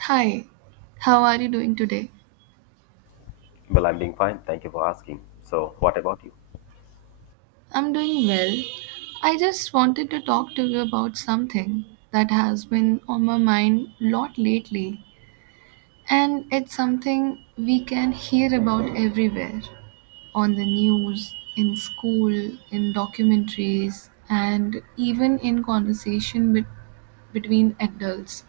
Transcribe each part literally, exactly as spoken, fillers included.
Hi, how are you doing today? Well, I'm doing fine. Thank you for asking. So, what about you? I'm doing well. I just wanted to talk to you about something that has been on my mind a lot lately, and it's something we can hear about everywhere on the news, in school, in documentaries, and even in conversation bet- between adults,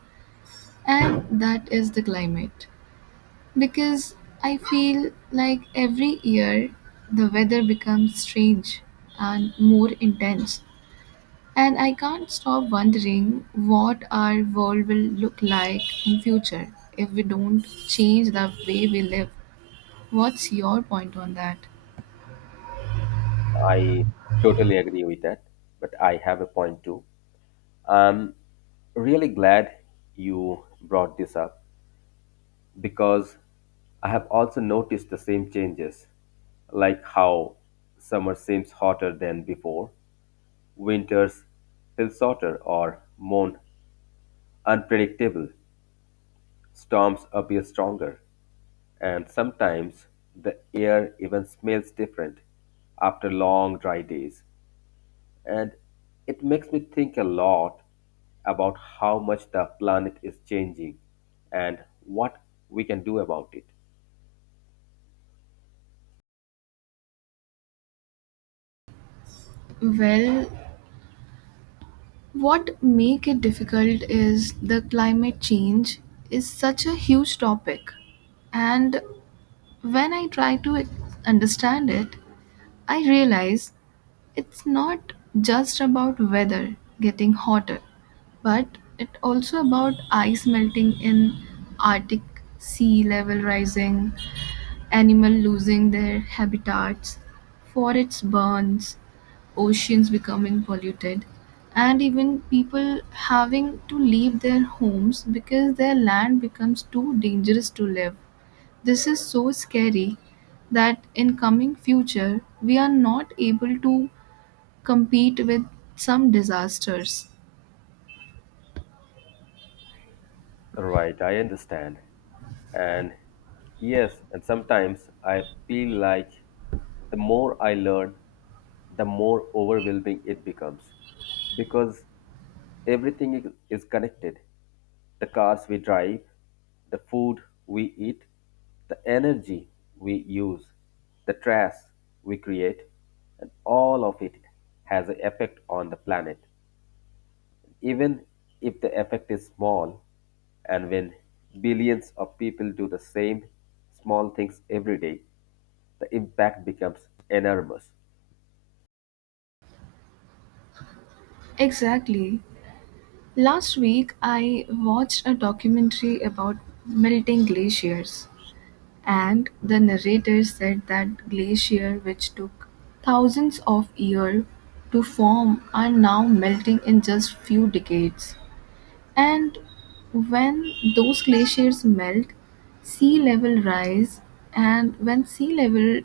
and that is the climate. Because I feel like every year the weather becomes strange and more intense. And I can't stop wondering what our world will look like in future if we don't change the way we live. What's your point on that? I totally agree with that, but I have a point too. I'm really glad you brought this up because I have also noticed the same changes, like how summer seems hotter than before, winters feel shorter or more unpredictable, storms appear stronger, and sometimes the air even smells different after long dry days, and it makes me think a lot about how much the planet is changing and what we can do about it. Well, what make it difficult is the climate change is such a huge topic. And when I try to understand it, I realize it's not just about weather getting hotter, but it also about ice melting in Arctic, sea level rising, animal losing their habitats, forests burns, oceans becoming polluted, and even people having to leave their homes because their land becomes too dangerous to live. This is so scary that in coming future we are not able to compete with some disasters. Right, I understand. And yes, and sometimes I feel like the more I learn, the more overwhelming it becomes, because everything is is connected. The cars we drive, the food we eat, the energy we use, the trash we create, and all of it has an effect on the planet. Even if the effect is small, and when billions of people do the same small things every day, the impact becomes enormous. Exactly. Last week, I watched a documentary about melting glaciers, and the narrator said that glacier, which took thousands of years to form, are now melting in just few decades. And when those glaciers melt, sea level rise, and when sea level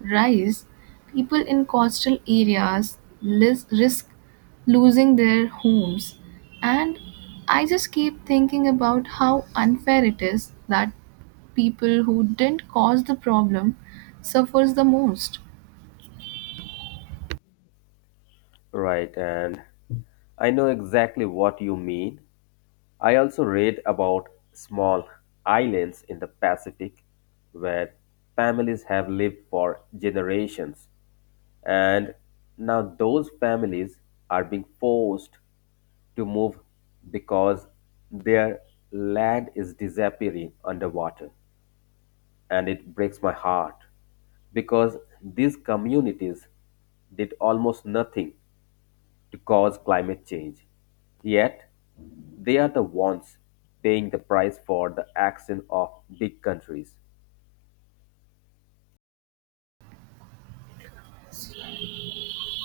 rise, people in coastal areas lis- risk losing their homes. And I just keep thinking about how unfair it is that people who didn't cause the problem suffers the most. Right, and I know exactly what you mean. I also read about small islands in the Pacific where families have lived for generations, and now those families are being forced to move because their land is disappearing underwater, and it breaks my heart because these communities did almost nothing to cause climate change. Yet, they are the ones paying the price for the action of big countries.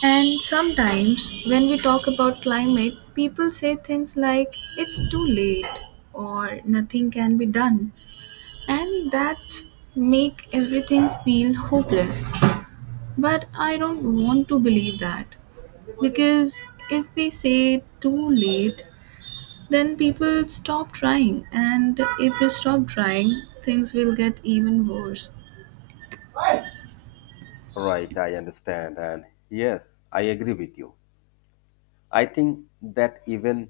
And sometimes, when we talk about climate, people say things like it's too late or nothing can be done, and that make everything feel hopeless. But I don't want to believe that because if we say too late, then people stop trying, and if we stop trying, things will get even worse. Right, I understand. And yes, I agree with you. I think that even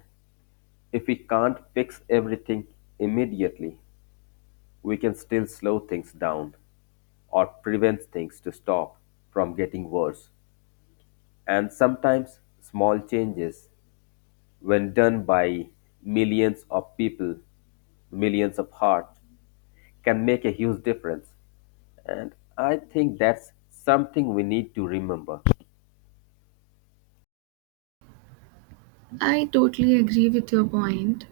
if we can't fix everything immediately, we can still slow things down or prevent things to stop from getting worse. And sometimes small changes, when done by millions of people, millions of hearts, can make a huge difference. And I think that's something we need to remember. I totally agree with your point.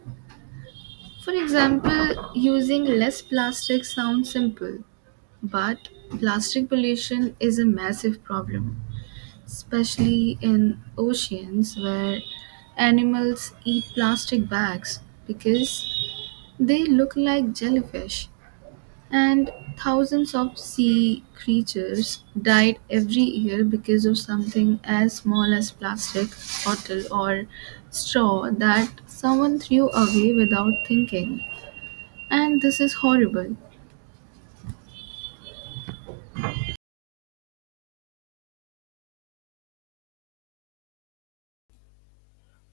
For example, using less plastic sounds simple, but plastic pollution is a massive problem, especially in oceans where animals eat plastic bags because they look like jellyfish. And thousands of sea creatures died every year because of something as small as plastic, bottle, or straw that someone threw away without thinking. And this is horrible.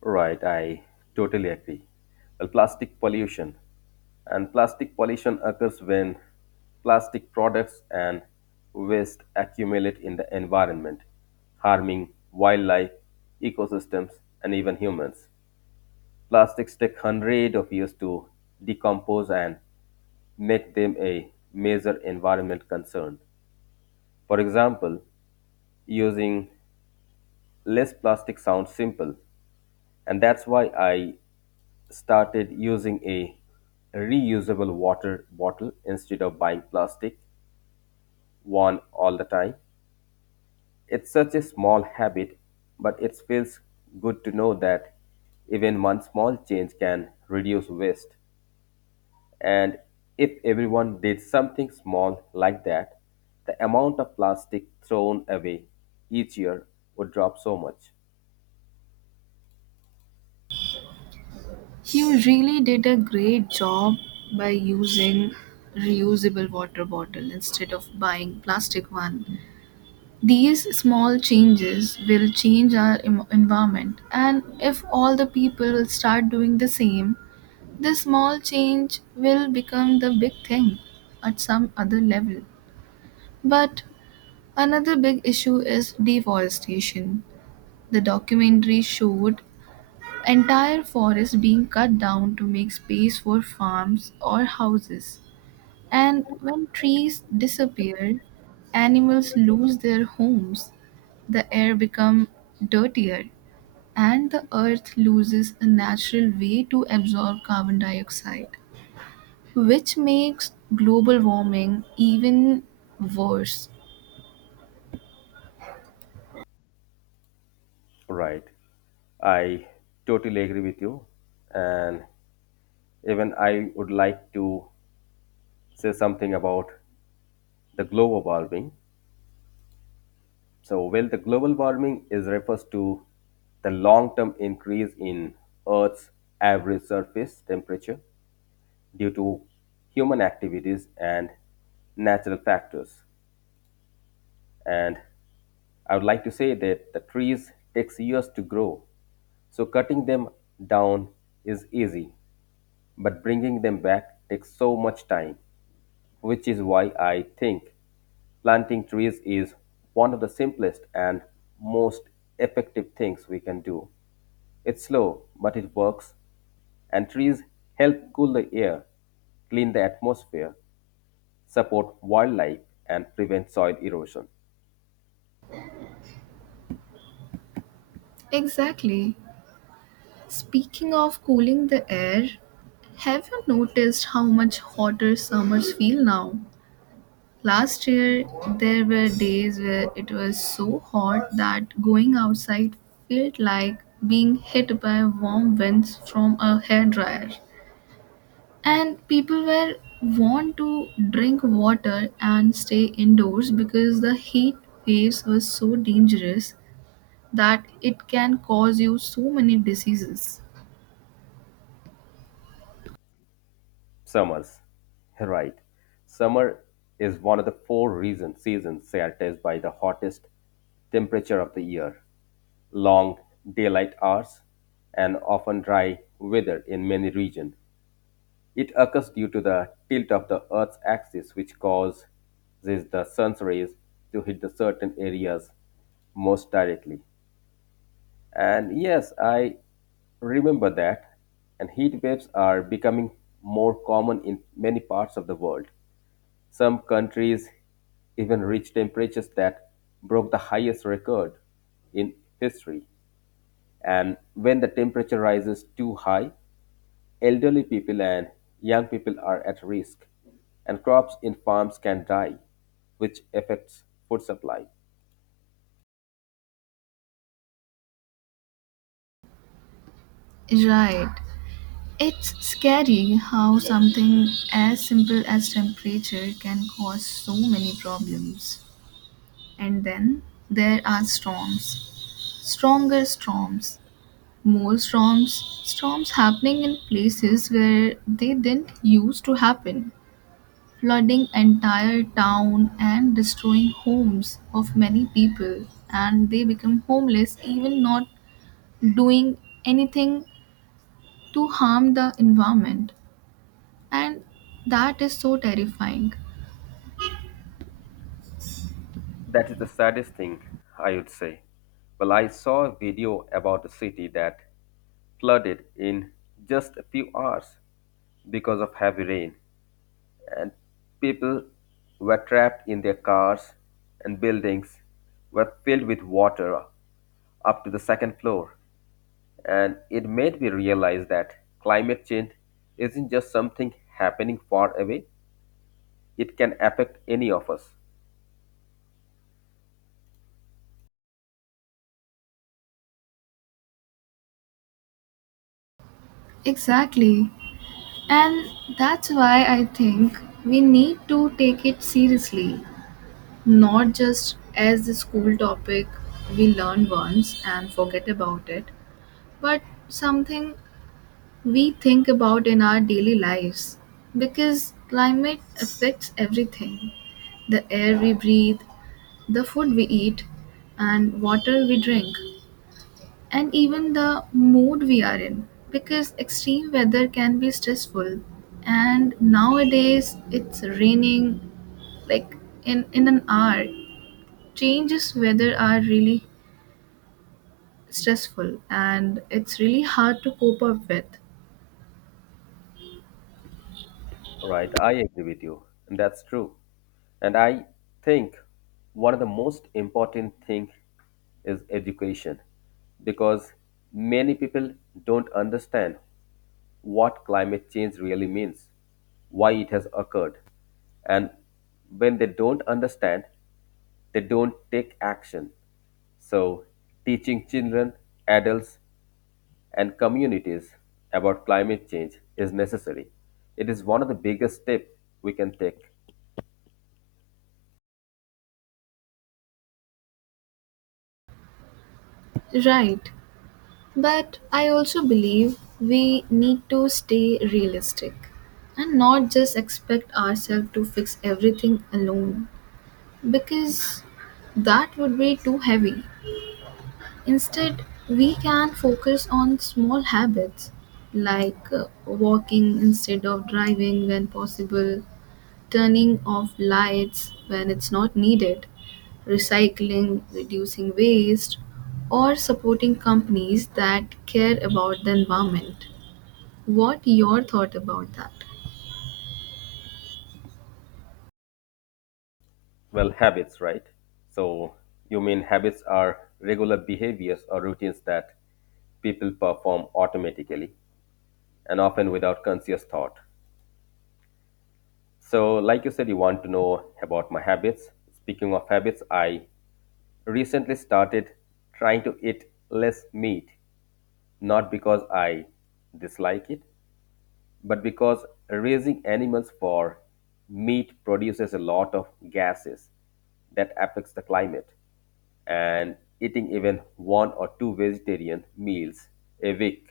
Right, I totally agree. Well, plastic pollution. And plastic pollution occurs when plastic products and waste accumulate in the environment, harming wildlife, ecosystems, and even humans. Plastics take hundreds of years to decompose and make them a major environment concern. For example, using less plastic sounds simple, and that's why I started using a reusable water bottle instead of buying plastic one all the time. It's such a small habit, but it feels good to know that even one small change can reduce waste, and if everyone did something small like that, the amount of plastic thrown away each year would drop so much. You really did a great job by using reusable water bottle instead of buying plastic one. These small changes will change our em- environment, and if all the people will start doing the same, this small change will become the big thing at some other level. But another big issue is deforestation. The documentary showed entire forest being cut down to make space for farms or houses. And when trees disappear, animals lose their homes, the air becomes dirtier, and the earth loses a natural way to absorb carbon dioxide, which makes global warming even worse. Right. I totally agree with you. And even I would like to say something about the global warming. So, well, the global warming is refers to the long-term increase in Earth's average surface temperature due to human activities and natural factors. And I would like to say that the trees takes years to grow, so cutting them down is easy but bringing them back takes so much time, which is why I think planting trees is one of the simplest and most effective things we can do. It's slow, but it works, and trees help cool the air, clean the atmosphere, support wildlife, and prevent soil erosion. Exactly. Speaking of cooling the air, have you noticed how much hotter summers feel now? Last year, there were days where it was so hot that going outside felt like being hit by warm winds from a hairdryer. And people were warned to drink water and stay indoors because the heat waves were so dangerous that it can cause you so many diseases. Summers, right. Summer is one of the four reason seasons characterized by the hottest temperature of the year, long daylight hours, and often dry weather in many regions. It occurs due to the tilt of the Earth's axis, which causes the sun's rays to hit the certain areas most directly. And yes, I remember that. And heat waves are becoming more common in many parts of the world. Some countries even reach temperatures that broke the highest record in history. And when the temperature rises too high, elderly people and young people are at risk, and crops in farms can die, which affects food supply. Right. It's scary how something as simple as temperature can cause so many problems. And then there are storms, stronger storms, more storms, storms happening in places where they didn't used to happen, flooding entire town and destroying homes of many people. And they become homeless, even not doing anything to harm the environment. And that is so terrifying. That is the saddest thing, I would say. Well, I saw a video about a city that flooded in just a few hours because of heavy rain, and people were trapped in their cars, and buildings were filled with water up to the second floor. And it made me realize that climate change isn't just something happening far away, it can affect any of us. Exactly. And that's why I think we need to take it seriously. Not just as the school topic we learn once and forget about it, but something we think about in our daily lives. Because climate affects everything, the air we breathe, the food we eat, and water we drink, and even the mood we are in. Because extreme weather can be stressful, and nowadays it's raining like in, in an hour. Changes weather are really stressful and it's really hard to cope up with. Right, I agree with you. And that's true. And I think one of the most important thing is education because many people don't understand what climate change really means, why it has occurred. And when they don't understand, they don't take action. So, teaching children, adults, and communities about climate change is necessary. It is one of the biggest steps we can take. Right. But I also believe we need to stay realistic and not just expect ourselves to fix everything alone because that would be too heavy. Instead, we can focus on small habits like uh, walking instead of driving when possible, turning off lights when it's not needed, recycling, reducing waste, or supporting companies that care about the environment. What your thought about that? Well, habits, right? So, you mean habits are regular behaviors or routines that people perform automatically and often without conscious thought. So, like you said, you want to know about my habits. Speaking of habits, I recently started trying to eat less meat, not because I dislike it, but because raising animals for meat produces a lot of gases that affects the climate, and eating even one or two vegetarian meals a week,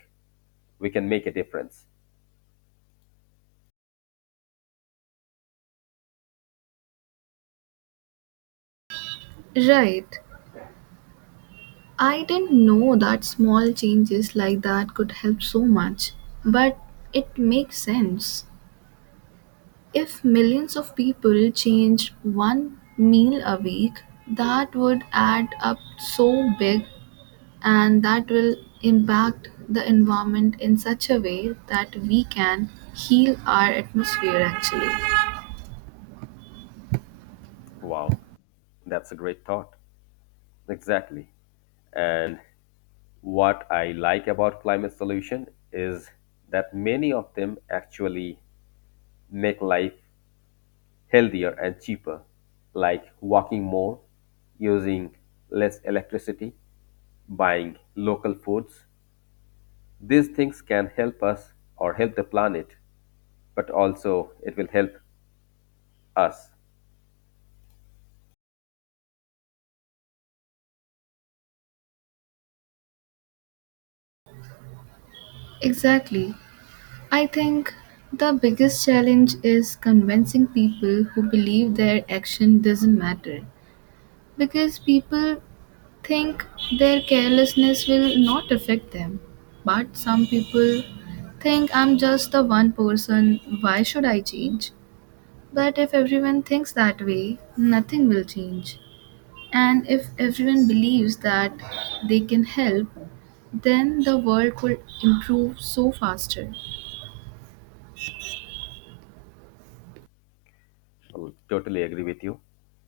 we can make a difference. Right. I didn't know that small changes like that could help so much, but it makes sense. If millions of people change one meal a week, that would add up so big and that will impact the environment in such a way that we can heal our atmosphere actually. Wow, that's a great thought. Exactly. And what I like about climate solution is that many of them actually make life healthier and cheaper, like walking more, using less electricity, buying local foods. These things can help us or help the planet, but also it will help us. Exactly. I think the biggest challenge is convincing people who believe their action doesn't matter because people think their carelessness will not affect them. But some people think I'm just the one person, why should I change? But if everyone thinks that way, nothing will change. And if everyone believes that they can help, then the world could improve so faster. I totally agree with you.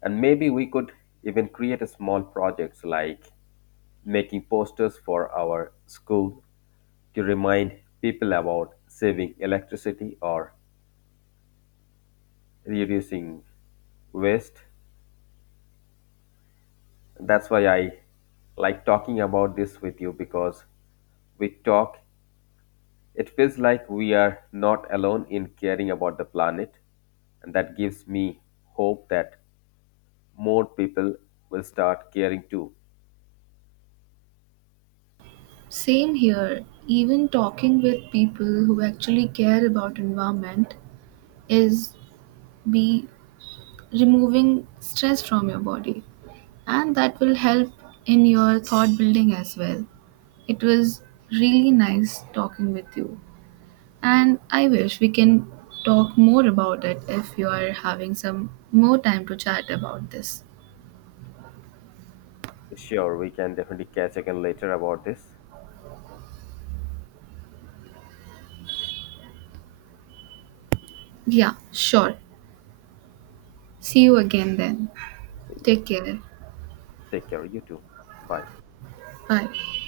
And maybe we could even create a small projects like making posters for our school to remind people about saving electricity or reducing waste. That's why I like talking about this with you, because we talk, it feels like we are not alone in caring about the planet. And that gives me hope that more people will start caring too. Same here, even talking with people who actually care about environment is be removing stress from your body, and that will help in your thought building as well. It was really nice talking with you, and I wish we can talk more about it if you are having some more time to chat about this. Sure, we can definitely catch again later about this. Yeah, sure. See you again then. See you. Take care. Take care. You too. Bye. Bye.